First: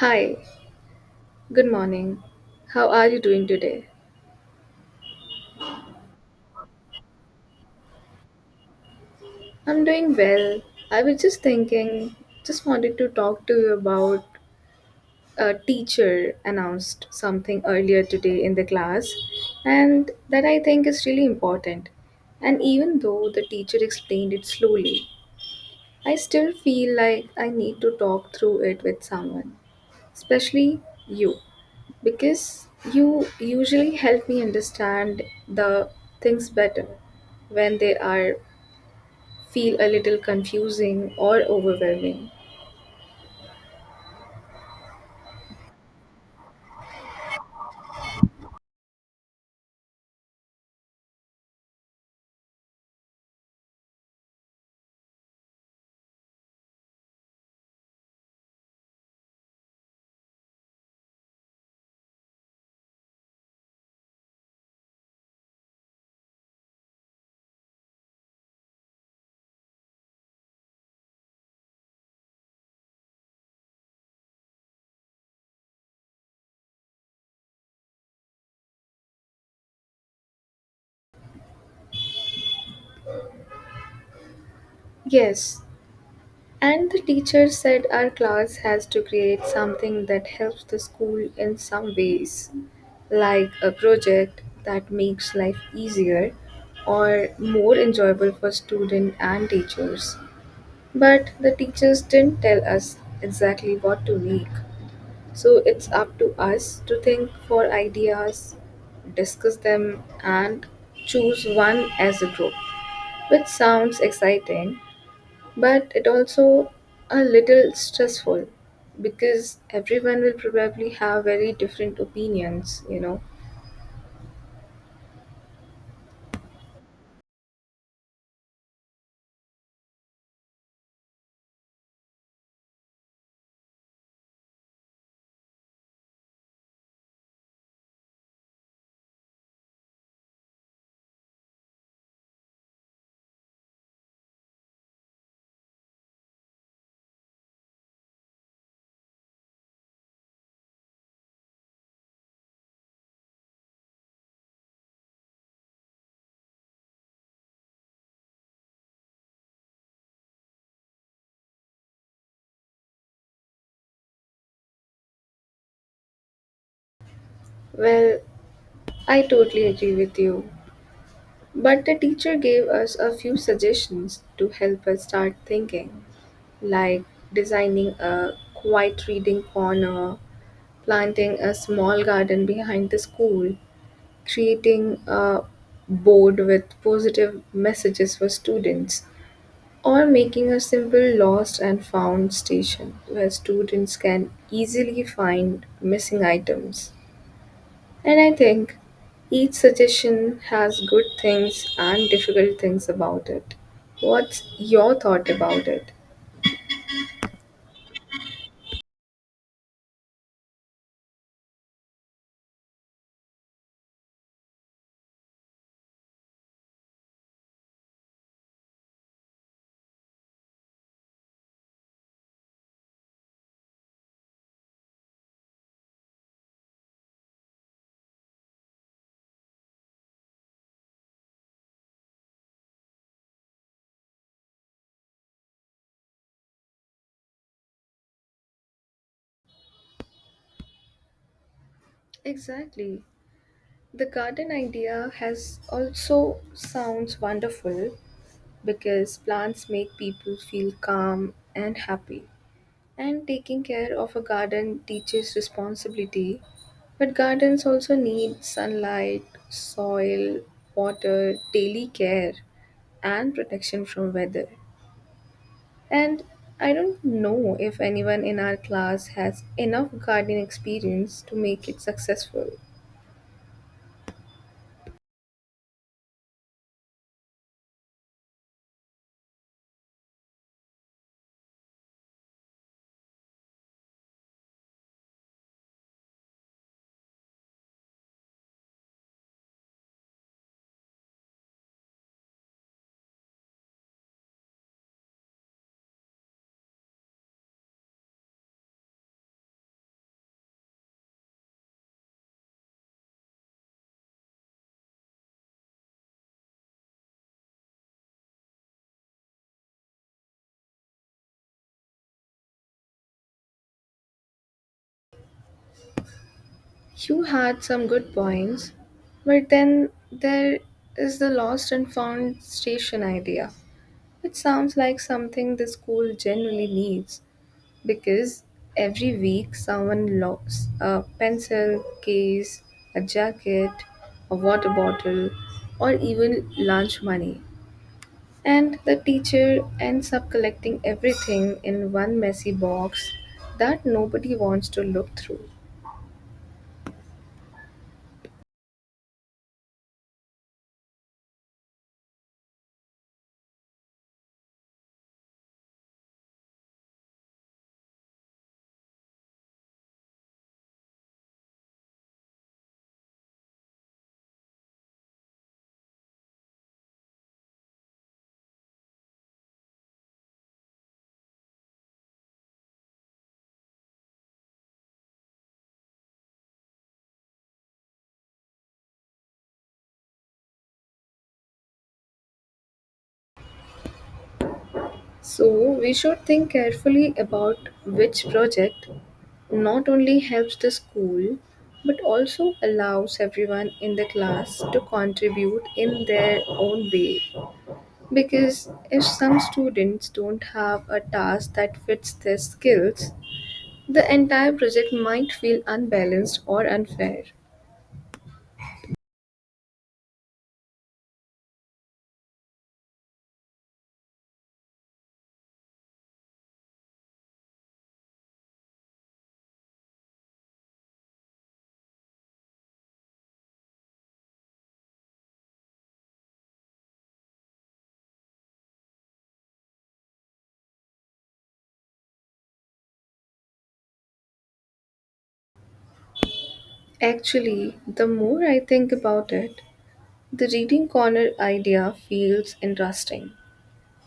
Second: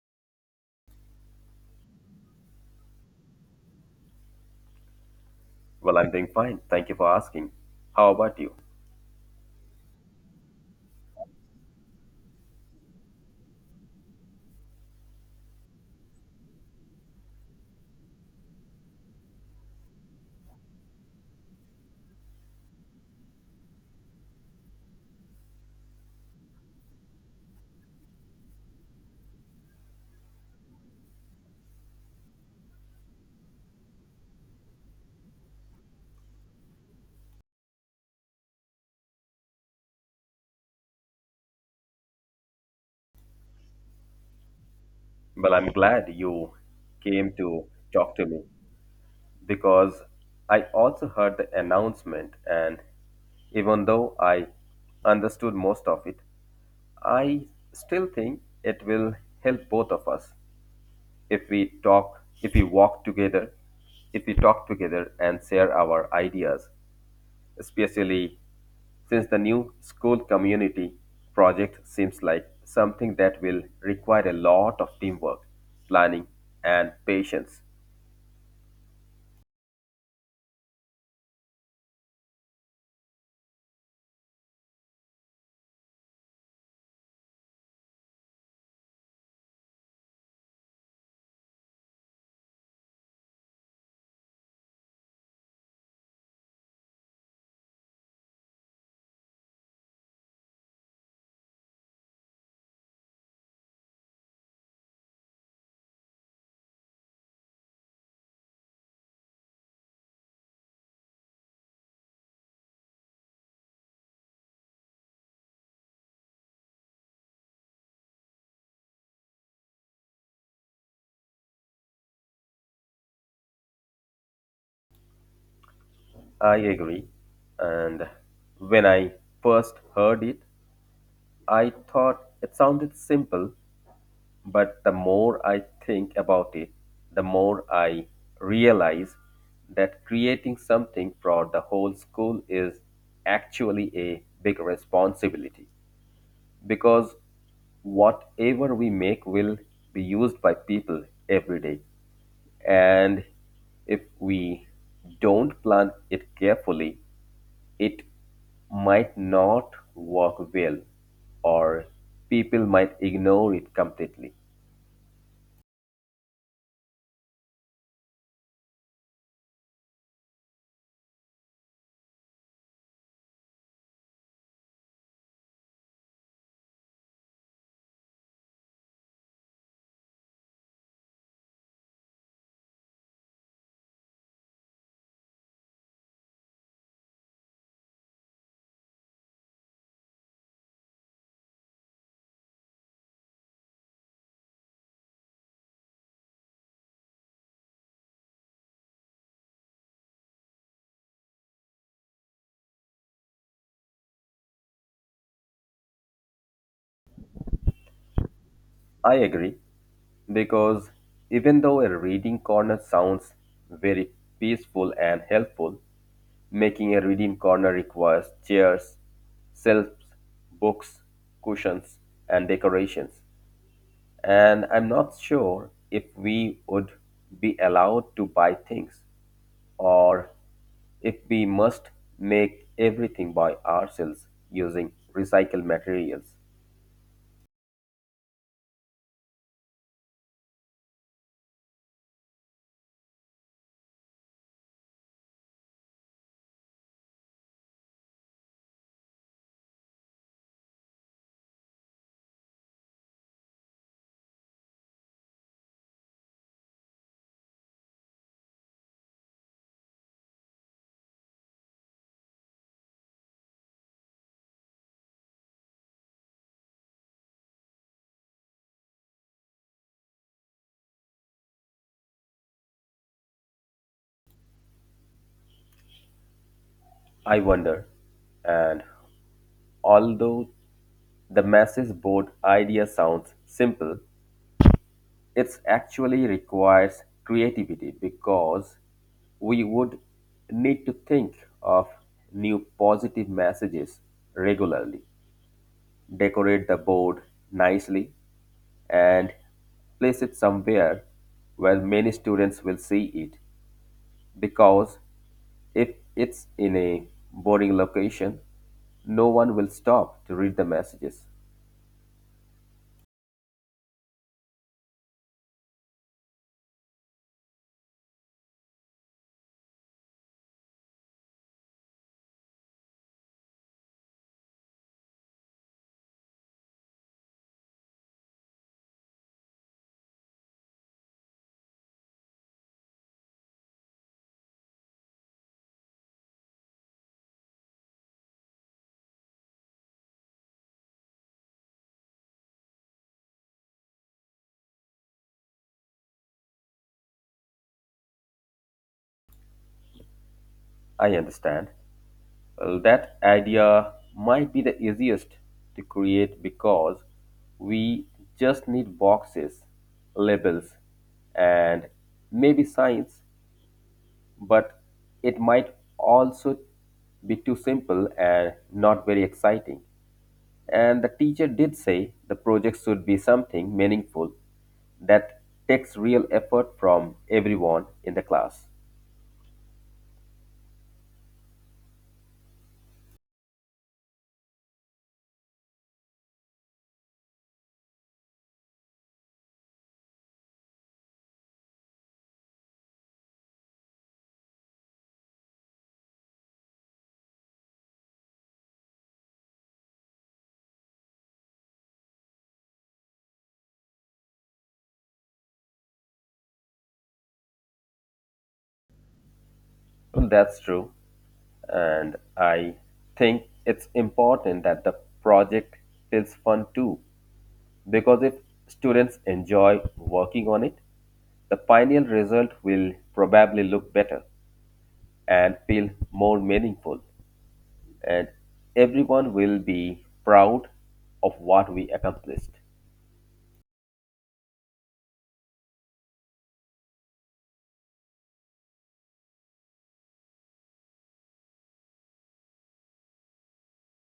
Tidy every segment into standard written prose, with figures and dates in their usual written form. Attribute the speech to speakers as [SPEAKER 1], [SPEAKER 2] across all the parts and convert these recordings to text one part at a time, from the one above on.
[SPEAKER 1] Hi, good morning. How are you doing today?
[SPEAKER 2] Well, I'm doing fine. Thank you for asking. How about you?
[SPEAKER 1] I'm doing well. I was just thinking, just wanted to talk to you about a teacher announced something earlier today in the class, and that I think is really important. And even though the teacher explained it slowly, I still feel like I need to talk through it with someone, especially you, because you usually help me understand the things better when they are feel a little confusing or overwhelming.
[SPEAKER 2] Well, I'm glad you came to talk to me because I also heard the announcement, and even though I understood most of it, I still think it will help both of us if we walk together, if we talk together and share our ideas. Especially since the new school community project seems like something that will require a lot of teamwork, planning, and patience.
[SPEAKER 1] Yes, and the teacher said our class has to create something that helps the school in some ways, like a project that makes life easier or more enjoyable for students and teachers, but the teachers didn't tell us exactly what to make. So it's up to us to think for ideas, discuss them, and choose one as a group, which sounds exciting, but it also a little stressful because everyone will probably have very different opinions.
[SPEAKER 2] I agree. And when I first heard it, I thought it sounded simple, but the more I think about it, the more I realize that creating something for the whole school is actually a big responsibility. Because whatever we make will be used by people every day. And if we don't plan it carefully, it might not work well, or people might ignore it completely.
[SPEAKER 1] Well, I totally agree with you. But the teacher gave us a few suggestions to help us start thinking, like designing a quiet reading corner, planting a small garden behind the school, creating a board with positive messages for students, or making a simple lost and found station where students can easily find missing items. And I think each suggestion has good things and difficult things about it. What's your thought about it?
[SPEAKER 2] I agree because even though a reading corner sounds very peaceful and helpful, making a reading corner requires chairs, shelves, books, cushions, and decorations. And I'm not sure if we would be allowed to buy things or if we must make everything by ourselves using recycled materials.
[SPEAKER 1] Exactly. The garden idea has also sounds wonderful because plants make people feel calm and happy. And taking care of a garden teaches responsibility, but gardens also need sunlight, soil, water, daily care, and protection from weather. And I don't know if anyone in our class has enough gardening experience to make it successful.
[SPEAKER 2] I wonder. And although the message board idea sounds simple. It actually requires creativity because we would need to think of new positive messages regularly, decorate the board nicely, and place it somewhere where many students will see it because if it's in a boring location, no one will stop to read the messages.
[SPEAKER 1] You had some good points, but then there is the lost and found station idea, which sounds like something the school generally needs because every week someone locks a pencil case, a jacket, a water bottle, or even lunch money. And the teacher ends up collecting everything in one messy box that nobody wants to look through.
[SPEAKER 2] I understand. Well, that idea might be the easiest to create because we just need boxes, labels, and maybe signs, but it might also be too simple and not very exciting. And the teacher did say the project should be something meaningful that takes real effort from everyone in the class.
[SPEAKER 1] So, we should think carefully about which project not only helps the school but also allows everyone in the class to contribute in their own way. Because if some students don't have a task that fits their skills, the entire project might feel unbalanced or unfair.
[SPEAKER 2] Mm, that's true. And I think it's important that the project is fun too, because if students enjoy working on it, the final result will probably look better and feel more meaningful, and everyone will be proud of what we accomplished.
[SPEAKER 1] Actually, the more I think about it, the reading corner idea feels interesting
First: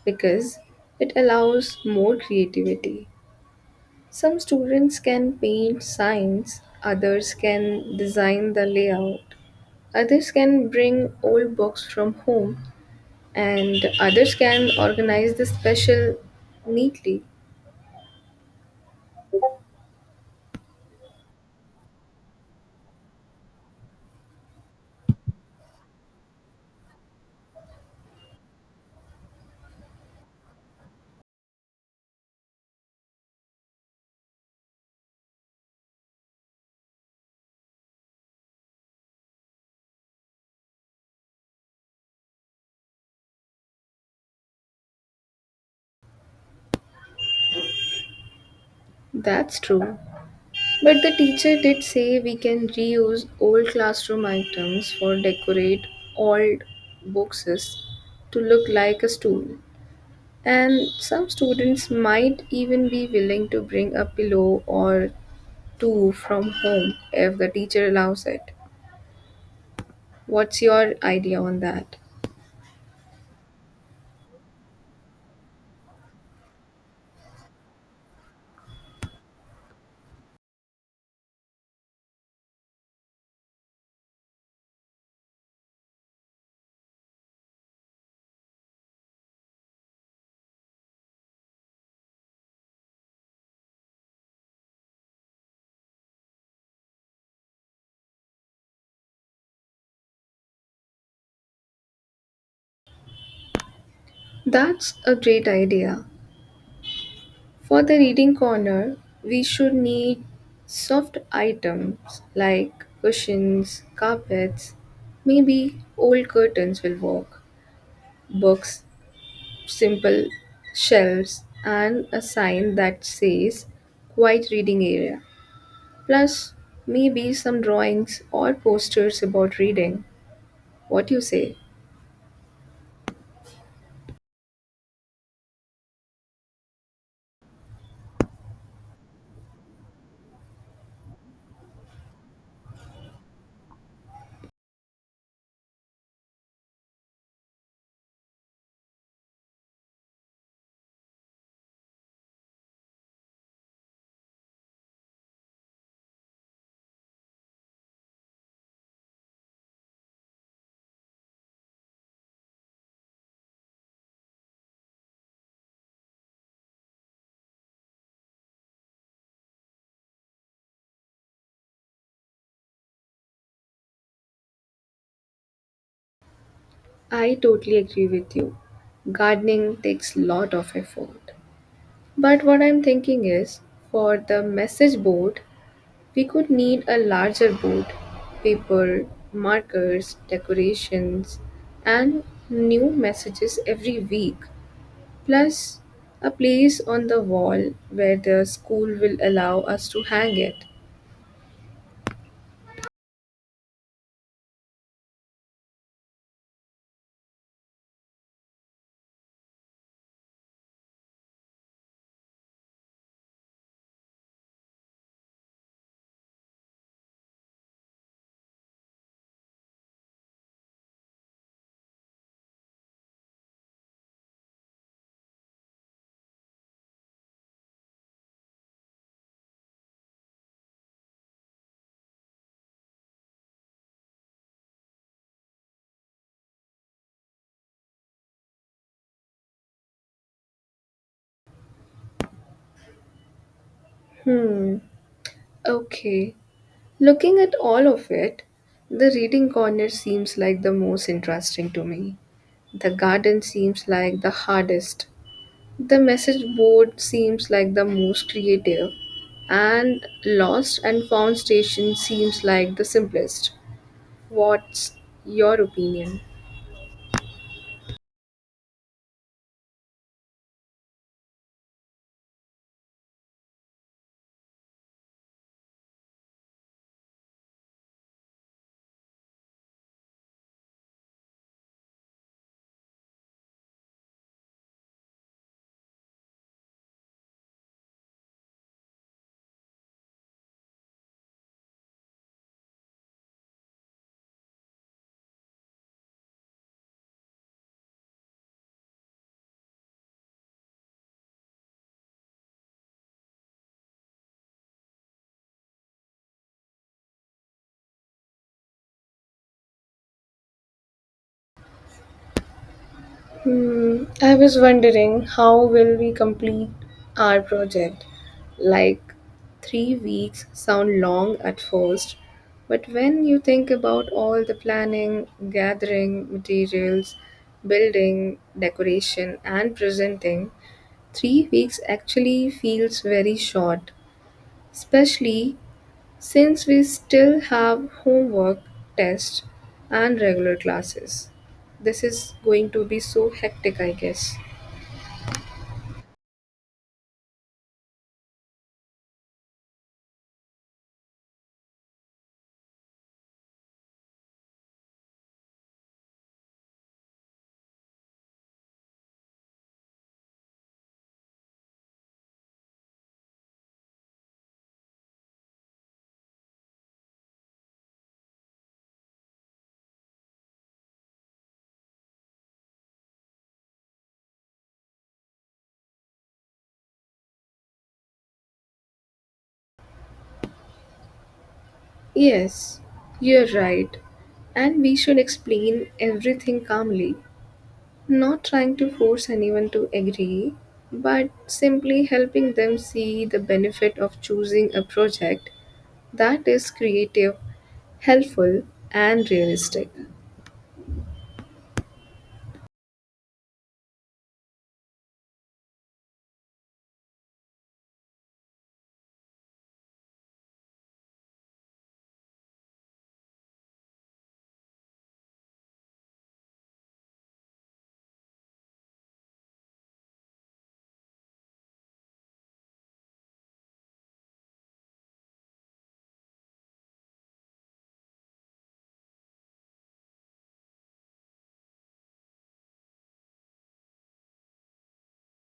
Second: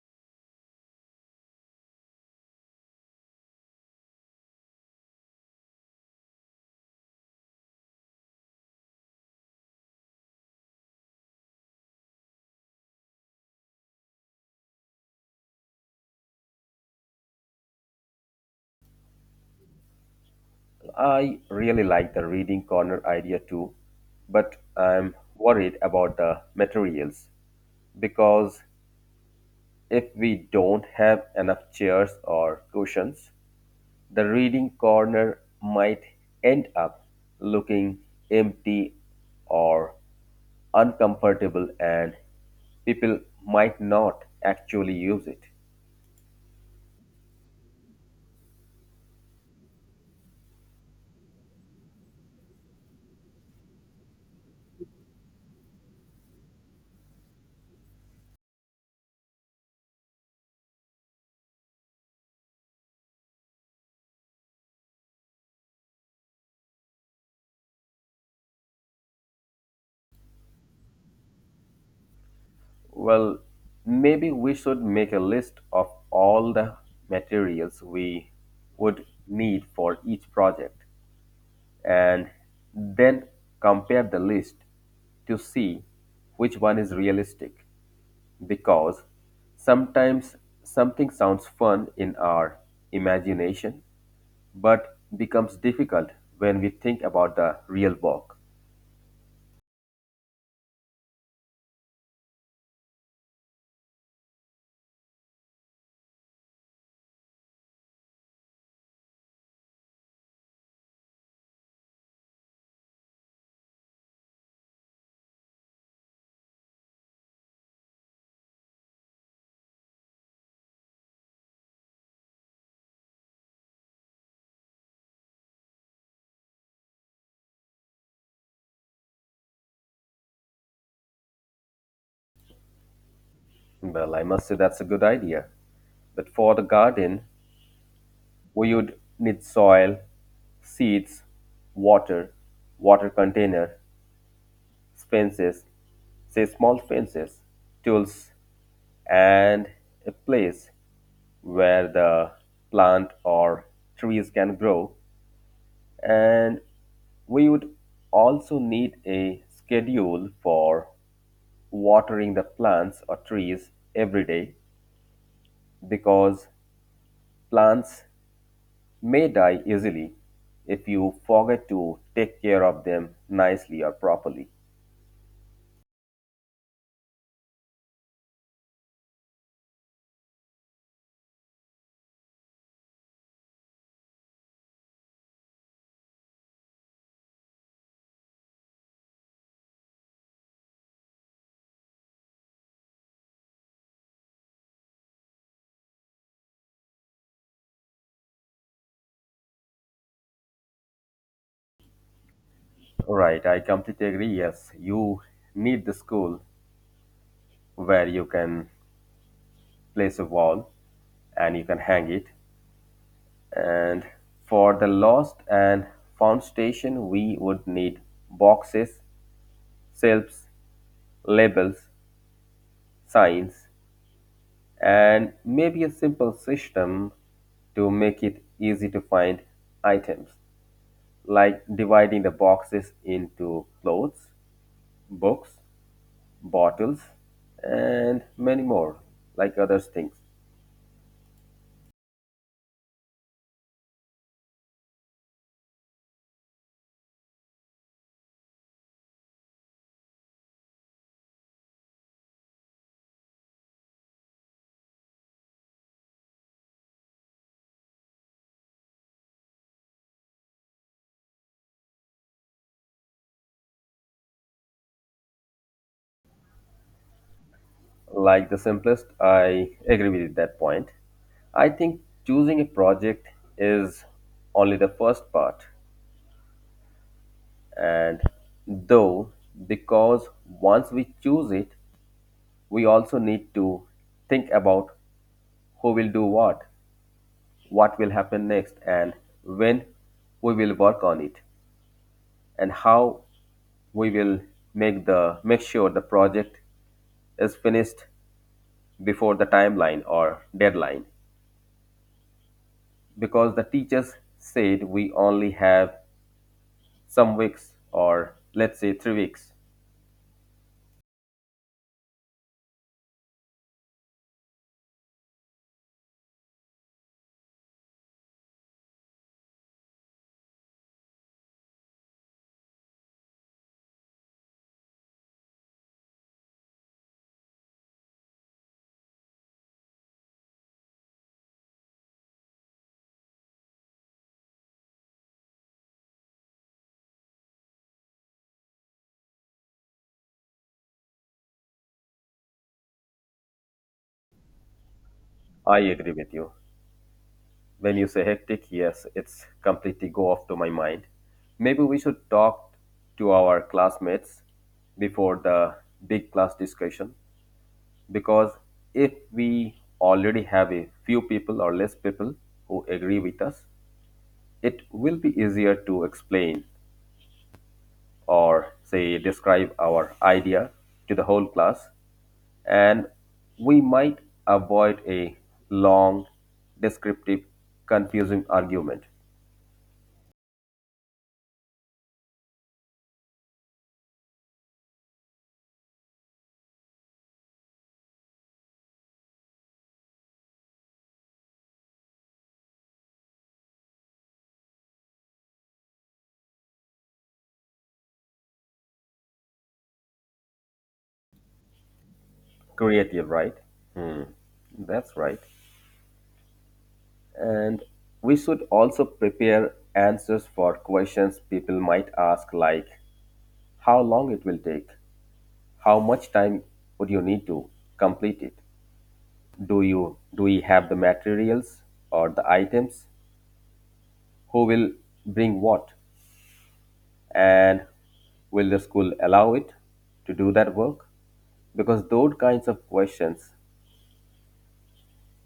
[SPEAKER 1] because it allows more creativity. Some students can paint signs, others can design the layout, others can bring old books from home, and others can organize the special neatly.
[SPEAKER 2] I really like the reading corner idea too, but I'm worried about the materials because if we don't have enough chairs or cushions, the reading corner might end up looking empty or uncomfortable, and people might not actually use it.
[SPEAKER 1] That's true. But the teacher did say we can reuse old classroom items for decorate old boxes to look like a stool. And some students might even be willing to bring a pillow or two from home if the teacher allows it. What's your idea on that?
[SPEAKER 2] Well, maybe we should make a list of all the materials we would need for each project and then compare the list to see which one is realistic because sometimes something sounds fun in our imagination but becomes difficult when we think about the real walk.
[SPEAKER 1] That's a great idea. For the reading corner, we should need soft items like cushions, carpets, maybe old curtains will work, books, simple shelves, and a sign that says quiet reading area. Plus, maybe some drawings or posters about reading. What you say?
[SPEAKER 2] Well, I must say that's a good idea. But for the garden, we would need soil, seeds, water, water container, fences, say small fences, tools, and a place where the plant or trees can grow. And we would also need a schedule for watering the plants or trees every day because plants may die easily if you forget to take care of them nicely or properly.
[SPEAKER 1] I totally agree with you. Gardening takes lot of effort. But what I'm thinking is for the message board, we could need a larger board, paper, markers, decorations, and new messages every week, plus a place on the wall where the school will allow us to hang it.
[SPEAKER 2] Right, I completely agree. Yes, you need the school where you can place a wall and you can hang it. And for the lost and found station, we would need boxes, shelves, labels, signs, and maybe a simple system to make it easy to find items, like dividing the boxes into clothes, books, bottles, and many more, like other things.
[SPEAKER 1] Hmm, okay. Looking at all of it, the reading corner seems like the most interesting to me. The garden seems like the hardest. The message board seems like the most creative, and lost and found station seems like the simplest. What's your opinion?
[SPEAKER 2] Like the simplest, I agree with that point. I think choosing a project is only the first part, and though, because once we choose it, we also need to think about who will do what will happen next, and when we will work on it, and how we will make sure the project is finished before the timeline or deadline because the teachers said we only have some weeks or let's say 3 weeks.
[SPEAKER 1] Hmm, I was wondering how will we complete our project? Like 3 weeks sound long at first, but when you think about all the planning, gathering, materials, building, decoration, and presenting, 3 weeks actually feels very short, especially since we still have homework, tests, and regular classes. This is going to be so hectic, I guess.
[SPEAKER 2] I agree with you. When you say hectic, yes, it's completely go off to my mind. Maybe we should talk to our classmates before the big class discussion because if we already have a few people or less people who agree with us, it will be easier to explain or say describe our idea to the whole class and we might avoid a long descriptive confusing argument.
[SPEAKER 1] Yes, you're right. And we should explain everything calmly. Not trying to force anyone to agree, but simply helping them see the benefit of choosing a project that is creative, helpful, and realistic.
[SPEAKER 2] Creative, right? Hmm, that's right. And we should also prepare answers for questions people might ask, like how long it will take, how much time would you need to complete it, do we have the materials or the items, who will bring what, and will the school allow it to do that work? Because those kinds of questions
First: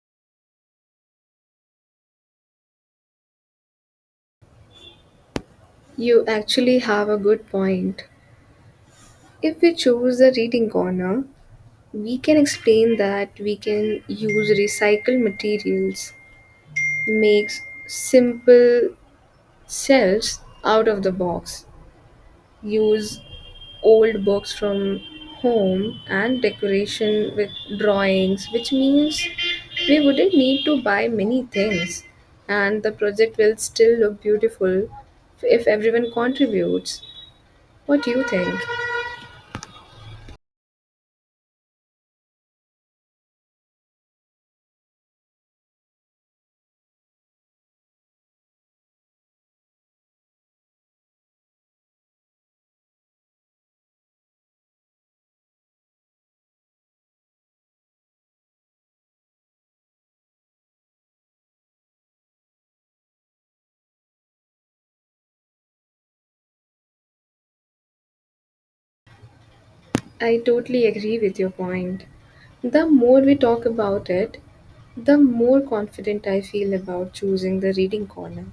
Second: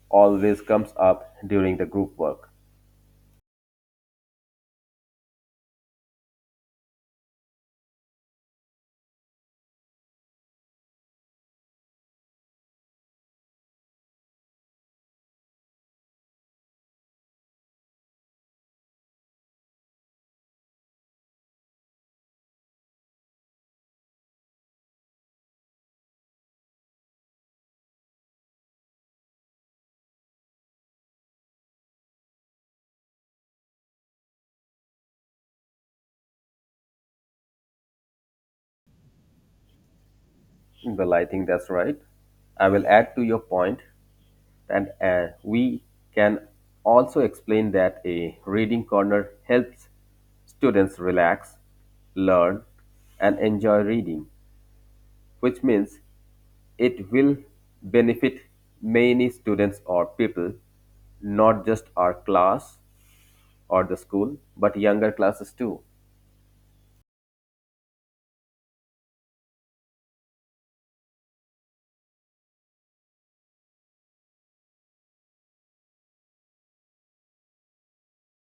[SPEAKER 2] always comes up during the group work.
[SPEAKER 1] You actually have a good point. If we choose the reading corner, we can explain that we can use recycled materials, makes simple shelves out of the box, use old books from home and decoration with drawings, which means we wouldn't need to buy many things, and the project will still look beautiful if everyone contributes. What do you think?
[SPEAKER 2] Well, I think that's right. I will add to your point, and we can also explain that a reading corner helps students relax, learn, and enjoy reading, which means it will benefit many students or people, not just our class or the school, but younger classes too.
[SPEAKER 1] I totally agree with your point. The more we talk about it, the more confident I feel about choosing the reading corner,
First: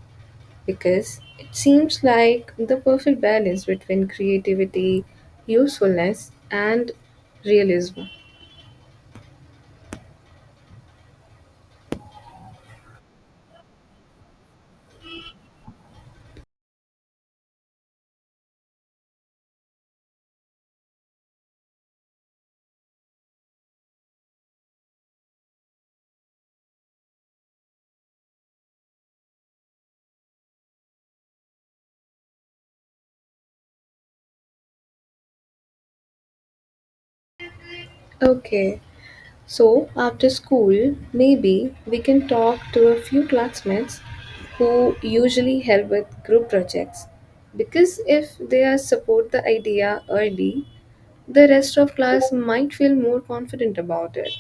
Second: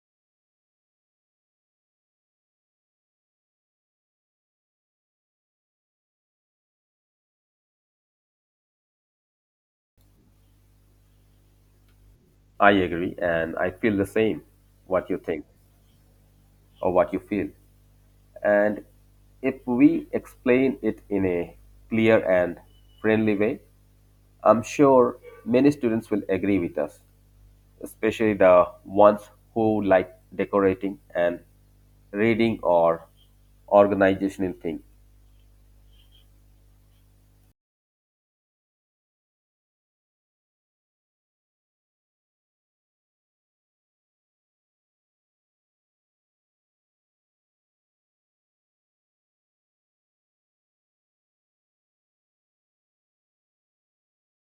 [SPEAKER 1] because it seems like the perfect balance between creativity, usefulness, and realism.
[SPEAKER 2] I agree, and I feel the same what you think or what you feel. And if we explain it in a clear and friendly way, I'm sure many students will agree with us, especially the ones who like decorating and reading or organizational thing.
[SPEAKER 1] Okay, so after school, maybe we can talk to a few classmates who usually help with group projects. Because if they are support the idea early, the rest of class might feel more confident about it.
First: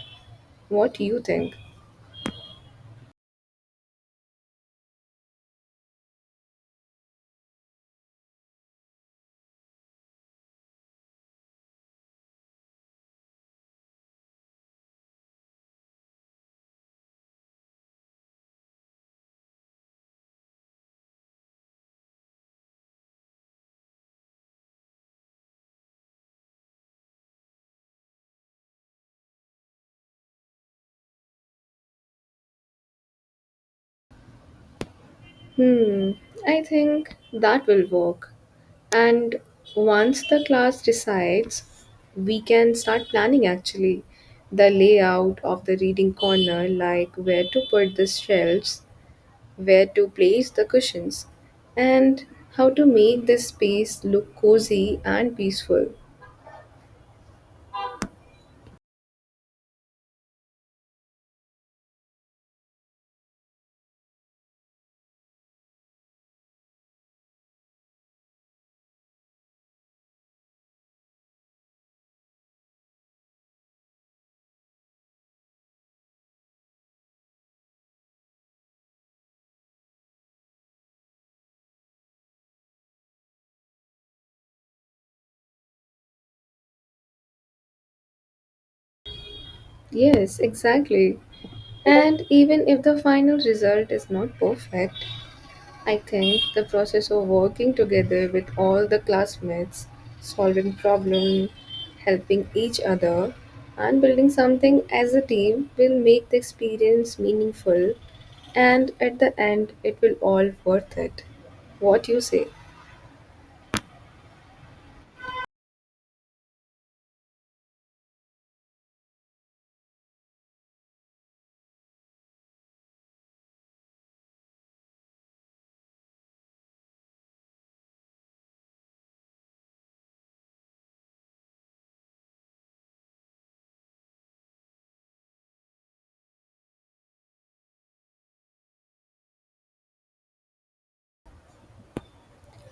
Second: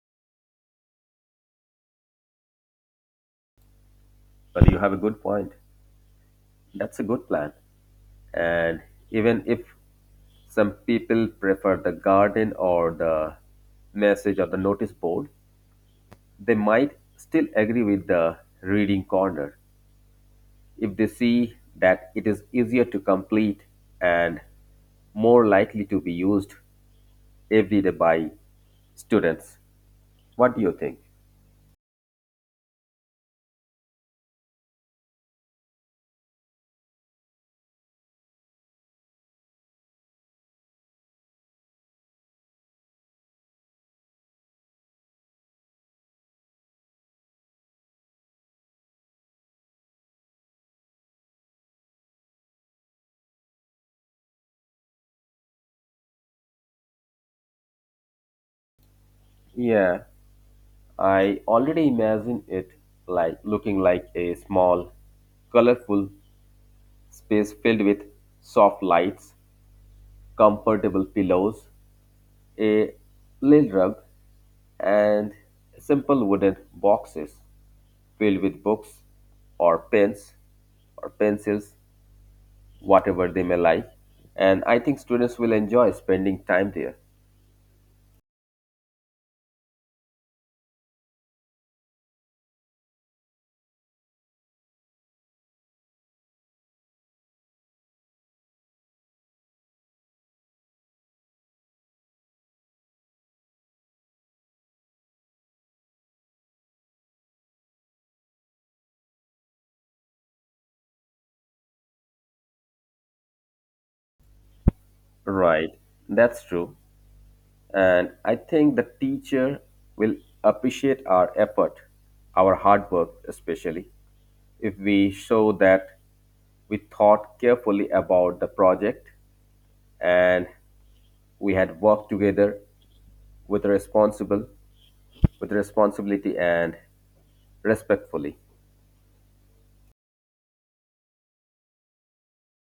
[SPEAKER 1] What do you think?
[SPEAKER 2] Well, you have a good point. That's a good plan. And even if some people prefer the garden or the message or the notice board, they might still agree with the reading corner if they see that it is easier to complete and more likely to be used every day by students. What do you think?
[SPEAKER 1] Hmm, I think that will work. And once the class decides, we can start planning actually the layout of the reading corner, like where to put the shelves, where to place the cushions, and how to make this space look cozy and peaceful.
[SPEAKER 2] Yeah, I already imagine it like looking like a small, colorful space filled with soft lights, comfortable pillows, a little rug, and simple wooden boxes filled with books or pens or pencils, whatever they may like. And I think students will enjoy spending time there.
[SPEAKER 1] Yes, exactly. And even if the final result is not perfect, I think the process of working together with all the classmates, solving problems, helping each other, and building something as a team will make the experience meaningful and at the end it will all worth it. What you say?
[SPEAKER 2] Right, that's true. And I think the teacher will appreciate our effort, our hard work, especially if we show that we thought carefully about the project and we had worked together with responsible with responsibility and respectfully.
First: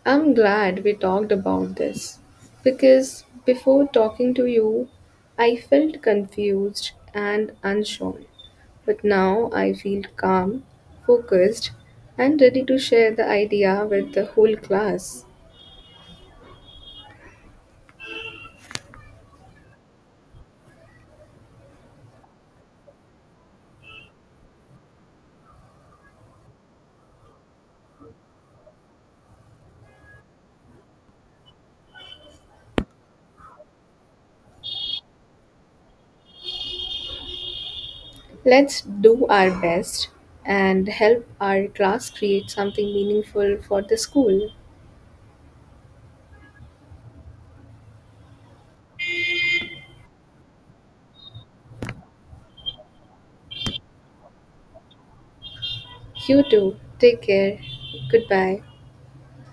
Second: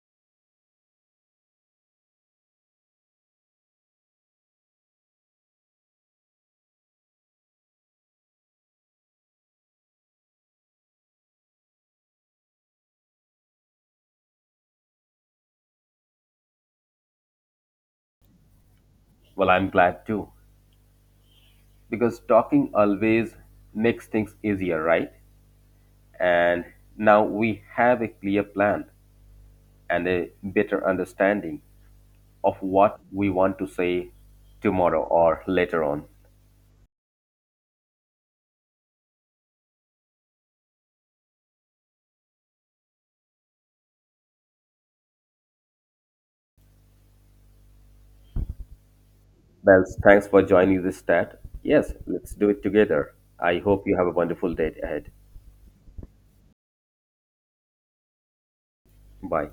[SPEAKER 1] I'm glad we talked about this because before talking to you, I felt confused and unsure. But now I feel calm, focused, and ready to share the idea with the whole class.
[SPEAKER 2] Well, I'm glad too because talking always makes things easier, right? And now we have a clear plan and a better understanding of what we want to say tomorrow or later on.
[SPEAKER 1] Let's do our best and help our class create something meaningful for the school.
[SPEAKER 2] Well, thanks for joining this chat. Yes, let's do it together. I hope you have a wonderful day ahead.
[SPEAKER 1] You too. Take care. Goodbye.
[SPEAKER 2] Bye.